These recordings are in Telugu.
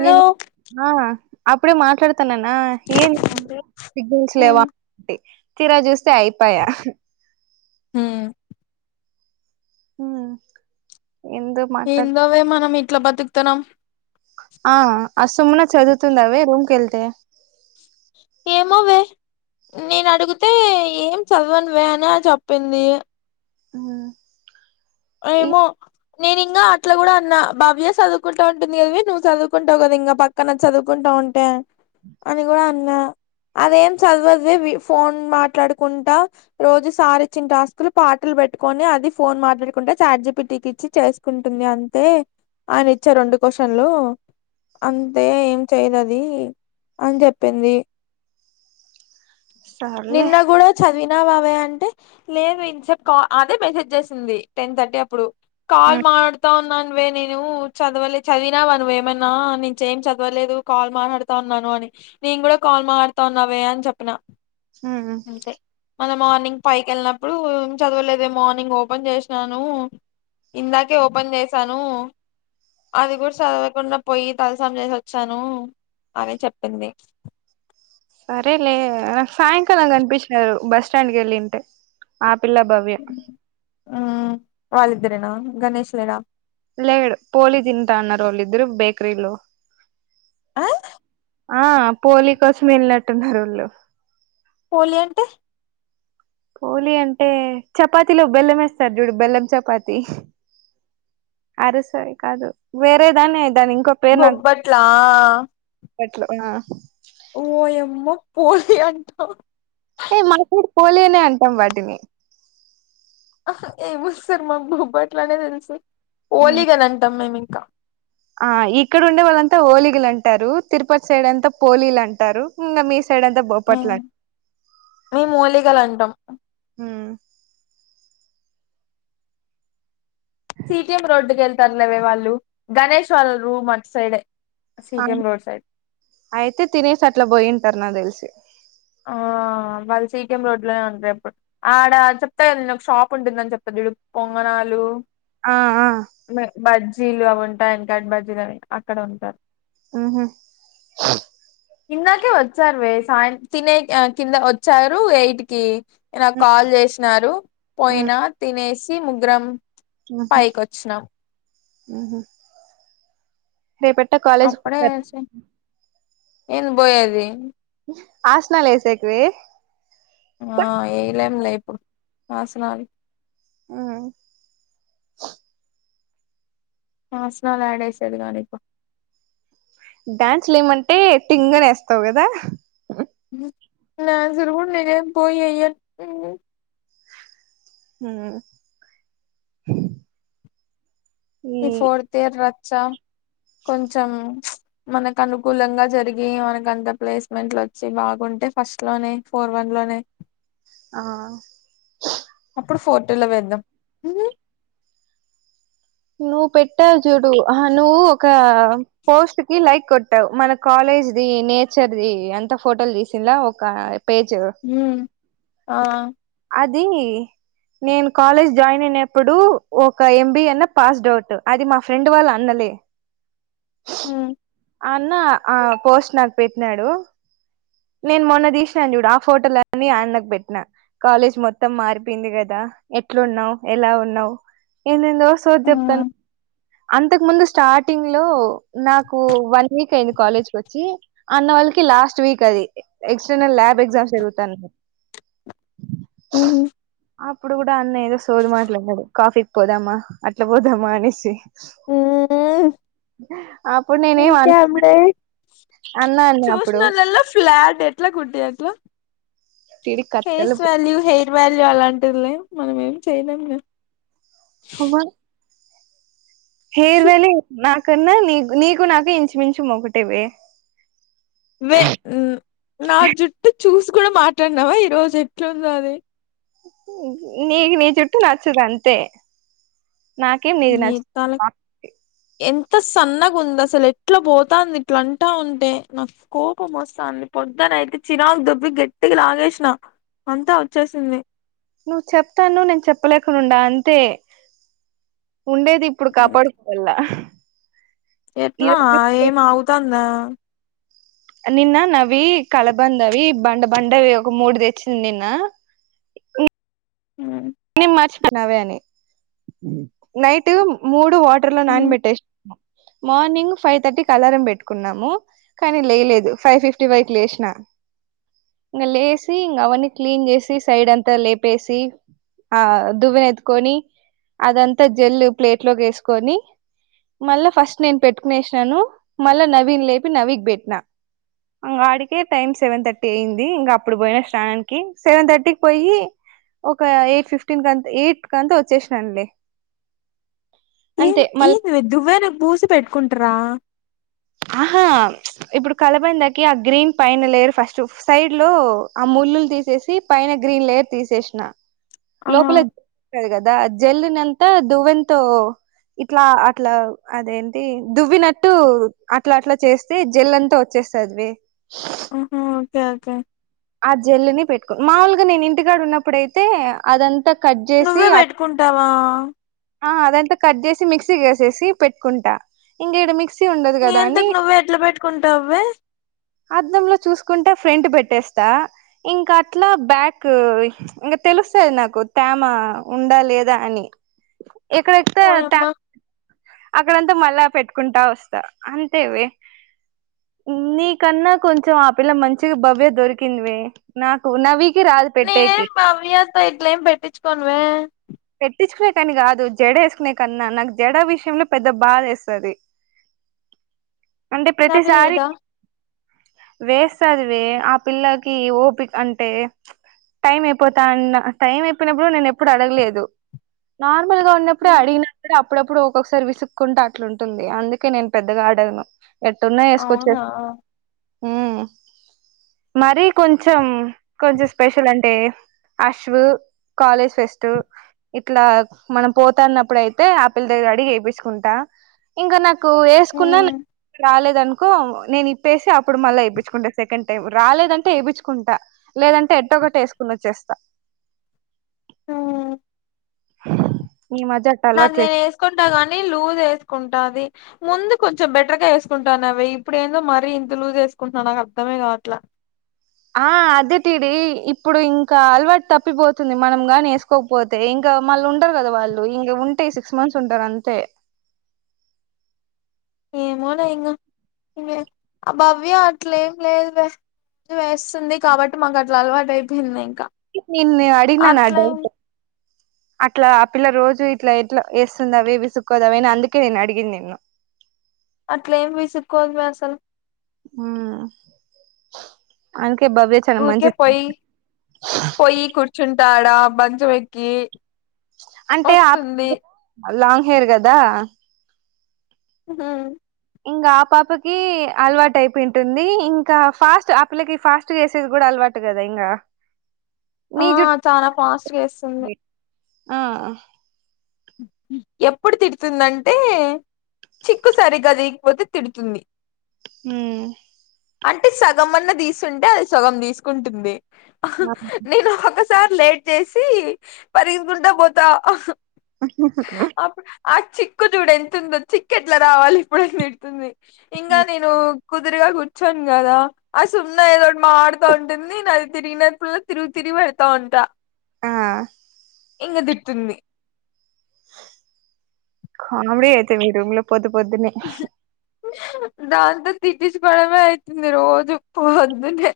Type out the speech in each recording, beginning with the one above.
హలో నేను అప్పుడే మాట్లాడుత న ఏం సిగ్నల్స్ లేవా ఉమ్ కరా చూస్తే అయిపోయా హ హుమ్ హందవే మనం ఇట్లా బతుకుతున్నాం ఆ అసమున్న చదువుతుంది అవి రూమ్కి వెళ్తే ఏం హవ నేను అడిగితే ఏం చదవనువే అనే చెప్పింది ఉ ఏమో నేను ఇంకా అట్లా కూడా అన్న భవ్య చదువుకుంటా ఉంటుంది వే నువ్వు చదువుకుంటావు కద ఇంకా పక్కన చదువుకుంటా ఉంటే అని కూడా అన్నా అదేం చదువద్వి ఫోన్ మాట్లాడుకుంటా రోజు సారిచ్చిన టాస్కులు పాటలు పెట్టుకొని అది ఫోన్ మాట్ కుంటే చార్జిపి టీకి ఇచ్చి చేసుకుంటుంది అంతే అని ఇచ్చే రెండు క్వశ్చన్లు అంతే ఏం చేయదు అది అని చెప్పింది సర్లే నిన్న కూడా చదివి న్నావావే అంటే లేదు ఇసేప్ అదే మెసేజ్ చేసింది టెన్ థర్టీ అప్పుడు కాల్ హ్మ్ మతా ఉన్నాను వే నేను చదవలే చదివినావా నువ్వు ఏమన్నా నుంచే ఏం చదవలేదు కాల్ మాట్లాడుతా ఉన్నాను అని నేను కూడా కాల్ మాడుతన్నావే అని చెప్పిన ఉ అంతే మళ్ళ మార్నింగ్ పైకి వెళ్ళినప్పుడు ఏం చదవలేదు మార్నింగ్ ఓపెన్ చేసినాను ఇందాకే ఓపెన్ చేసాను అది కూడా చదవకుండా పోయి తలసం చేసి వచ్చాను అని చెప్పింది సరేలే ఆ సాయంకాలం కనిపించినారు బస్ స్టాండ్కి వెళ్ళింటే ఆప్ పిల్ల భవ్య ఇద్దరేనా గణేష్ లేడా లేడు పోలీ తింటన్నారు వాళ్ళిద్దరూ బేకరీలో ఆ ఆ పోలీ కోసం వెళ్ళినట్టున్నారు వాళ్ళు పోలి అంటే పోలి అంటే చపాతిలో బెల్లం వేస్తారు చూడు బెల్లం చపాతి అరు సారి కాదు వేరేదానే బొబ్బట్లా బొబ్బట్లు ఆ ఓయమ్మో పోలి అంటావు ఏ మన సైడ్ పోలి అనే అంటాం వాటిని ఏమి వస్తారు మా బుబ్బట్లనే తెలుసు ఓలిగలు అని అంటాం మేము ఇంకా ఆ ఇక్కడ ఉండే వాళ్ళంతా హోలీగలు అంటారు తిరుపతి సైడ్ అంతా పోలీలు అంటారు ఇంకా మీ సై సైడ్ అంతా బొబ్బట్లు మేము అన్ మేము ఓలీగలు అంటాం ఉ సిటిఎం రోడ్డుకి వెళ్తారులేవే వాళ్ళు గణేష్ వాళ్ళ రూమ్ అటు సైడే ఆ సిటిఎం రోడ్ సైడ్ అయితే తినేసి అట్లా పోయింటారు నా తెలిసి ఆ ఆ వాళ్ళు సీకఎం రోడ్ లోనే ఉంటారు ఎప్పుడు ఆడ చెప్తా కద న ఒక షాప్ ఉంటుందని చెప్పది ఇ పొంగనా నాలు ఆ ఆ నా బజ్జీలు అవి ఉంటాయి వెంకాటి బజ్జీలు అవి అక్కడ ఉంటారు ఉహు ఇందాకే వచ్చారు వే సాయంత తినే కింద వచ్చారు ఎయిట్కిి నాకు ఉ కాల్ చేసినారు పోయినా తినేసి ముగ్గురం ఉహు పైకొచ్చినం ఉహు రేపట్ట కాలేజ్ ఉన్ ఏన్ పోయేది ఆసనాలు ఏసేకి వే ఆ ఏయలేం లే ఇప్పుడు ఆసనాలు ఉ ఆస్నాలు ఆడేసాడు గాని పో డ్యాన్స్ లేమంటే టింగనేస్తావు కదా ఉ లేజరుగుడ నీకేం పోయేయర్ ఊ ఈ ఫోర్త్ ఇయర్ రచ్చా కొంచెం ప్చ్ మనకు అనుకూలంగా జరిగి మనక అంత ప్లేస్మెంట్లు వచ్చి బాగుంట్ అంటే ఫస్ట్ లోనే ఫోర్ వన్ లోనే ఆ ఇప్పుడు ఫోర్ టు ల వెడ్దాం నువ్వు పెట్టావు చూడు ఆ నువ్వు ఒక పోస్ట్ కి లైక్ కొట్టావు మన కాలే లేజ్ ది నేచర్ ది అంత ఫోటోలు తీసింద ఒక పేజ్ ఊ ఆ ఇది నేను కాలేజ్ జాయిన్ అయినప్పుడు ఒక ఎంబి అన్న పాస్డ్ ఔట్ అది మా ఫ్రెండ్ వాళ్ళ అన్నలే ఊ ఆ అన్న పోస్ట్ నాకు పెట్టినాడు నేను మొన్న తీసినాను చూడు ఆ ఫోటోలని ఆ అన్నకు పెట్టినా కాలేజ్ మొత్తం మారిపోయింది కదా ఎట్లున్నవు ఎలా ఉన్నావు ఏం జే ఏందో సోది చెప్తాంది అంతకు ముందు స్టార్టింగ్ లో నాకు వన్ వీక్ కయింది కాలేజ్ కి వచ్చి అన్న వాళ్ళకి లాస్ట్ వీక్ అది ఎ ఎక్స్టర్నల్ ల్యాబ్ ఎక్సామ్స్ జరుగుతనయ్ అప్పుడు కూడా అన్న ఏదో సోది మాట్లాలు అనాడు కాఫీకి పోదామా అట్లా పోదామా అనేసి అప్పుడు నేనే ఏం అన్ ప్చ్ అన్నా అన్నా అప్పుడు చూసినోల్లల ఫ్లాట్ ఎట్లా కుట్టి అట్లా తిడి కట్టలు ఫేస్ వాల్యూ హెయిర్ వాల్యూ అలాంటిదిలే మనం ఏం చేయలేం గ హవర్ హెయిర్ వాల్యూ నాకన్నా నీ నీకు నాకు ఇంచుమించు ఒకటివే వే ఉ నా జుటు చూసి కూడా మాట్లాడినావా ఈ రోజు ఎట్లుంది అది నీకి నీ జుట్టు నచ్చదంతే నాకేం నీది నచ్చ అంత సన్నగా ఉంది అసలు ఎట్లా పోతంది ఇట్ల అంటా ఉంటే నా కోపం వస్తుంది పొద్ద అయితే చిరాకు దబ్బి గట్టికి లాగేసిన అంతా వచ్చేసింది నువ్వు చెప్తానవ్ నేను చెప్పలేకనుండా అంతే ఉండేది ఇప్పుడు కాపాడుకోవల ఎట్లా ఏం ఆగుతందా నిన్న నవి కలబంద వి బండ బండవి ఒక మూడు తెచ్చింది నిన్న ఇ ఊ నేన్ మార్చిపోన అవే అని నైట్ మూడు టు వాటర్ లో నాన్ పెట్టేష్నా మార్నింగ్ ఫైవ్ థర్టీకి అలారం పెట్టుకున్నాము కానీ లేలేదు ఫైవ్ ఫిఫ్టీ వరకు లేసిన ఇంగ లేసి ఇంగ అవన్ని క్లీీన్ చేసి సైడ్ అంతా లేపేసి ఆ దువెని ఎత్తుకొని అదంతా జల్లు ప్లేట్ లో వేసుకొని మళ్ళా ఫస్ట్ నేను పెట్టుకునేసినాను మళ్ళా నవీన్ లేపి నవీకి పెట్టినా ఇంగ అడికే టైం సెవెన్ థర్టీ అయింది ఇంకా అప్పుడు పోయిన స్నానానికి సెవెన్ థర్టీకి పోయి ఒక ఎయిట్ ఫిఫ్టీన్ కంత ఎయిట్ కాంత వచ్చేసినను లే ఏం ఏది దువ్వెకు పూసి పెట్టుకుంటారా ఆహా ప్చ్ ఇప్పుడు కలబందకి ఆ గ్రీన్ పైన లేరు ఫస్ట్ సైడ్ లో ఆ ముళ్ళులు తీసి చేసి పైన గ్రీన్ లేయర్ తీసేసిన ఆ లోపల [inaudible] కదా జెల్నంతా దువ్వెనతో ఇట్లా అట్లా అదేంటి దువ్వినట్టు అట్లా అట్లా చేస్తే జల్ అంతా వచ్చేస్తుందివే ఆహ ఓకే ఓకే ఆ జల్లుని పెట్టుకుని మాముూలుగా నేను ఇంటికాడ ఉన్నప్పుడైతే అదంతా కట్ చేసి నువ్వే అ పెట్టుకుంటావా ఆ అదంతా కట్ చేసి మిక్సీ వేసేసి పెట్టుకుంటా ఇంకేడ మిక్స ఉండదు నీ కదా అని అంతకు నువ్వే ఎట్లా పెట్టుకుంటావే అద్దంలో చూకుంటే ఫ్రెం పెట్టేస్ ఇంకా అట్లా బ్యాక్ ఇంకా తెలుస్తుది నాకు తేమ ఉండాలి లేద అని ఇక్కడతే ఓయమ్మా అక్కడంతా మళ్ళా పెట్టుకుంటా వస్తా అంతేవి నీకన్నా కొంచం ఆ పిల్ల మంచిగా భవ్య దొరికిందివి నాకు నవీ నేనేం బావ్యతో ఇట్లం పెట్టించుకోనువే పెట్టించుకునే కాని కాదు జడ వేసుకునే కన్నా నాకు జడ విషయంలో పెద్ద బాధ వేస్తుది అంటే నావి ప్రతిసారి ఇదా వేస్తాది వే ఆ పిల్లకి ఓపిక అంటే టైం అయిపోతా అన్న టైం అయిపోయినప్పుడు కూడా నేను ఎప్పుడు అడగలేదు నార్మల్గా ఉన్నప్పుడే అడిగినప్పుడేప్పు అప్పుడప్పుడు ఒక్కొక్కసారి విసుక్కుంటూ అట్లుంటుంది అందుకే నేను పెద్దగా అడగను ఎట్టున్నా వేసుకొచ్చే అవునా మరి కొంచెం కొంచెం స్పెషల్ అంటే అశవు కాలేజ్ ఫెస్ట్ ఇట్లా మనం పోతాన్నప్పుడు అయితే ఆ పిల్ల దగ్గర అడిగి చేయించుకుంటా ఇంకా నాకు వేసుకున్నా ఉమ్, రాలేదు అనుకో నేను ఇప్పేసి అప్పుడు మళ్ళా ఇప్పించుకుంటా సెకండ్ టైం రాలేదంటే వేయిపించుకుంట లేదంటే ఎట్టొ కట్ట వేసుకుని వచ్చేస్తా ఆ ఈ మధ్య అట్ట అది అలవాటు చే నేను వేసుకుంటా గాని లూజ్ వేసుకుంటా అది ముందు కొంచెం బెటర్ గా వేసుకుంటాను అవి ఇప్పుడు ఏందో మరీ ఇంత లుజ్ వేసుకుంటున్నాను నాకు అర్ధమే కావట్లా ఆ అదేటిడి ఇప్పుడు ఇంకా అలవాటు తప్పిపోతుంది మనం గానే వేసుకోకపోతే ఇంకా మళ్ళ ఉండరు కదా వాళ్ళు ఇంగ ఉంటే సిస్ మంత్స్ ఉంటారు అంతే ఏమోలే ఇంగ ఇ ఆ భవ్య అట్లే ఏం లేదు లే వేస్తుంది కాబట్టి మాకు అట్లా అలవాటు అయిపోయిందియి నేను నిన్న అడిగానని ఆ డౌట్ అట్లా ఆ పిల్ల రోజు ఇట్లా ఎట్లా వేస్తుంద విసుక్కోదావ అని అందుకే నేను అడిగింది నేను [inaudible] అట్ల ఏం విసుకోదు వే అసలు ఉమ్ అండ్ భవ్య చాలా ఊరికే మంచిది పొయ్యి పొయ్యి కూర్చుంటాడా మంచం ఎక్కి అంటే ఆ వస్తుంది లాంగ్ హెయిర్ కదా హ ఇంకా ఆ పాపకి అలవాటు అయిపోయి ఉంటుంది ఇంకా ఫాస్ట్ ఆపిలకి ఫాస్ట్ చేసేది కూడా అలావా టు కదా ఇంకా ఆ నీ జుట్టు చాలా ఫాస్టుగా వేస్తుంది ఆ ఎప్పుడు తిడుతుందంటే చిక్కు సరిగ్గా తీయాకపోతి తిడుతుంది మ్మ్ హ్హ్ అంటే సగం అన్నా తీసుంటే అది సగం తీసుకుంటుంది నేను ఒక సారి లేట్ చేసి పరుగుకుంటా పోతా ఆా అప్పుడు ఆ చిక్కు చూడు ఎంతుందో చిక్ ఎట్లా రావాలి ఇప్పుడు అంటుంది ఇంకా నేను కుదురుగా కూర్చొను కదా ఆ సున్నా ఏదోటి మాడుతా ఉంటుంది నాది తిరిగినప్పుడు తిరిగి తిరిగి పెడతాంట ఆ ఇంగ తిటుంది కామీడీ అయితే మీ రూమ్ లో పొల్లు పొల్లు దాంతో తిట్టుచుకోవడమే అయితుంది రోజు ఫుల్లు అందుకే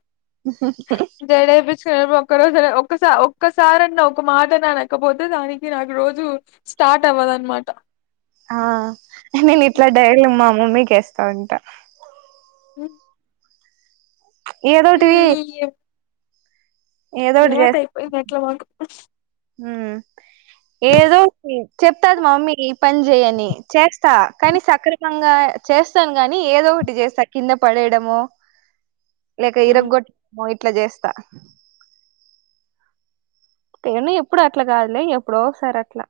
జెడ ఎపిచ్చుకుని ఎల్లిపో ఒక రోజు ఒక్కసారన్న ఒక మాట అనకపోతే దానికి నాకు రోజు స్టార్ట్ అవ్వదు అన్నమాట ఆ నేను ఇట్లా డైర్లు మా మమ్మీకిస్తా ఉంటా హ్హ్ ఏడుంటివి అలవాటయిపోయి అట్లా పట్టుకున్న మ్మ్ హ్ ఏదో చెప్తాది మమ్మీ ఈ పని చేయని చేస్తా కానీ సక్రమంగా చేస్తాను గానీ ఏదో ఒకటి చేస్తా కింద పడేయడమో లేక ఇరగగొట్టడమో ఇట్లా చేస్తా నులే ఎప్పుడు అట్లా కాదులే ఎప్పుడో ఒకసారి అట్లా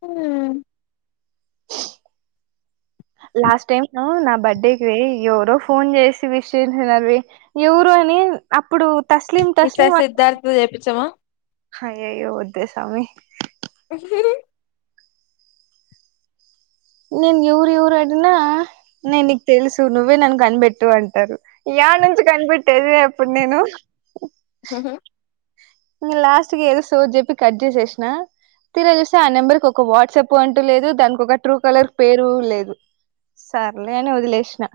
హు మ్మ్ లాస్ట్ టైం నా బర్డేకి ఎవరో ఫోన్ చేసి విష్ చేసి నవ్వి ఎవరో అని అప్పుడు తస్లిం తస్లి ఈసారి అని సిద్ధార్థ చేపిచ్చమా అయ్యయ్యో వద్దు స్వామి పర నేను ఎవరు ఎవరు అడిగినా నేను నీకు తెలుసు నువ్వే నాన్ కనిపెట్టు అంటారు యానుంచి కనిపెట్టేది ఇప్పుడు నేను హ్హ్ హు లాస్ట్ కి ఎదో సోది చెప్పి కట్ చేేసిన తిర చూస్తే ఆ నెంబర్కి ఒక వాట్సాప్ అంటూ లేదు దానికి ఒక ట్రూ కలర్ పేరు లేదు సర్లే అని వదిలేసిన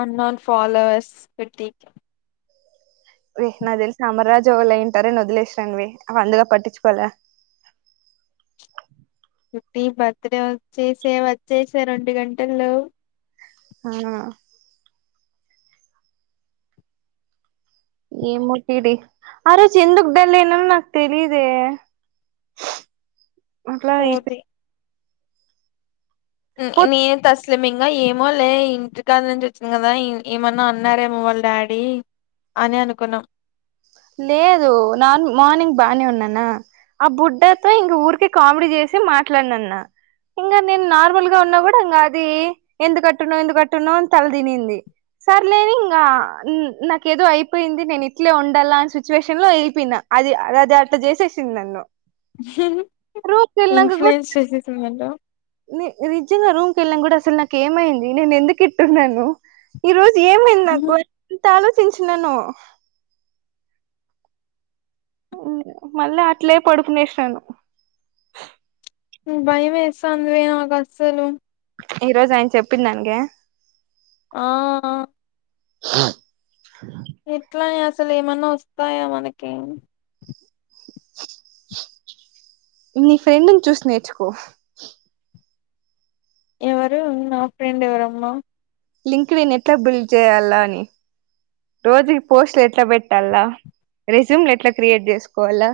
అన్నోన్ ఫాాలోవర్స్ పెట్టి నాకు తెలిసిన అమర రాజు వాళ్ళు ఏంటారని వదిలేసాను అ అందులో పట్టించుకోలే ఫిఫ్టీ బర్త్డే వచ్చేసేవచ్చేస రెండు గంటల్లో అవును ఏ ముటిడి ఆ రోజు ఎందుకు డల్ అయినం నాకు తెలియదే మల ఈతే సోది మిది అంతస్తు అసలు మింగా ఏమో లే ఇంటికాడి నుంచి వచ్చింది కదా ఏమన్నా అన్నారేమో వాళ్ళ డాడీ అని అనుకున్నాం లేదు నేను మార్నింగ్ బానే ఉన్నా నాన్న ఆ బుడ్డతో ఇంక ఊరికే కామెడీ చేసి మాట్లాడినన్న ఇంకా నేను నార్మల్ గా ఉన్నా కూడా ఇంకా అది ఎందుకట్టున్నా ఎందుకుకట్టున్నావు అని తల తినింది సర్లే నని ఇంకా నాకు ఏదో అయిపోయింది నేను ఇట్లే ఉంటా అని సిచువేషన్ లో వెళ్ళపోయిన అది అ అది అ చేసేసింది నన్ను రూమ్ కి వెళ్ళినాక కూడా ఇన్ఫ్లుయెన్స్ చేసే సినిమాల నిజంగా రూమ్ కి వెళ్ళనాక కూడా అసలు నాకు ఏమైంది నేను ఎందుకిట్టున్నాను ఈ రోజు ఏమైంది నాకు ఎంత ఆలోచించినానో మళ్ళీ అట్లే పడుకునేసినాను భయమేస్తాంధివే నాకు అస్సలు ఈ రోజు ఆయన చెప్పిందానికా ఆ ఆ ఎట్లనె అసలు ఏమన్నా వస్తాయా మనకి [inaudible] నీ ఫ్రెండ్ని చూసి నేర్చుకో ఎవరు నా ఫ్రెండ్ ఎవరమ్మా లింక్డిన్ ఎట్లా బిల్డ్ చేయాలా అని రోజుకి పోస్టులు ఎట్లా పెట్టాల్ల రెజ్యూమ్ ఎట్లా క్రియేట్ చేసుకోవాలా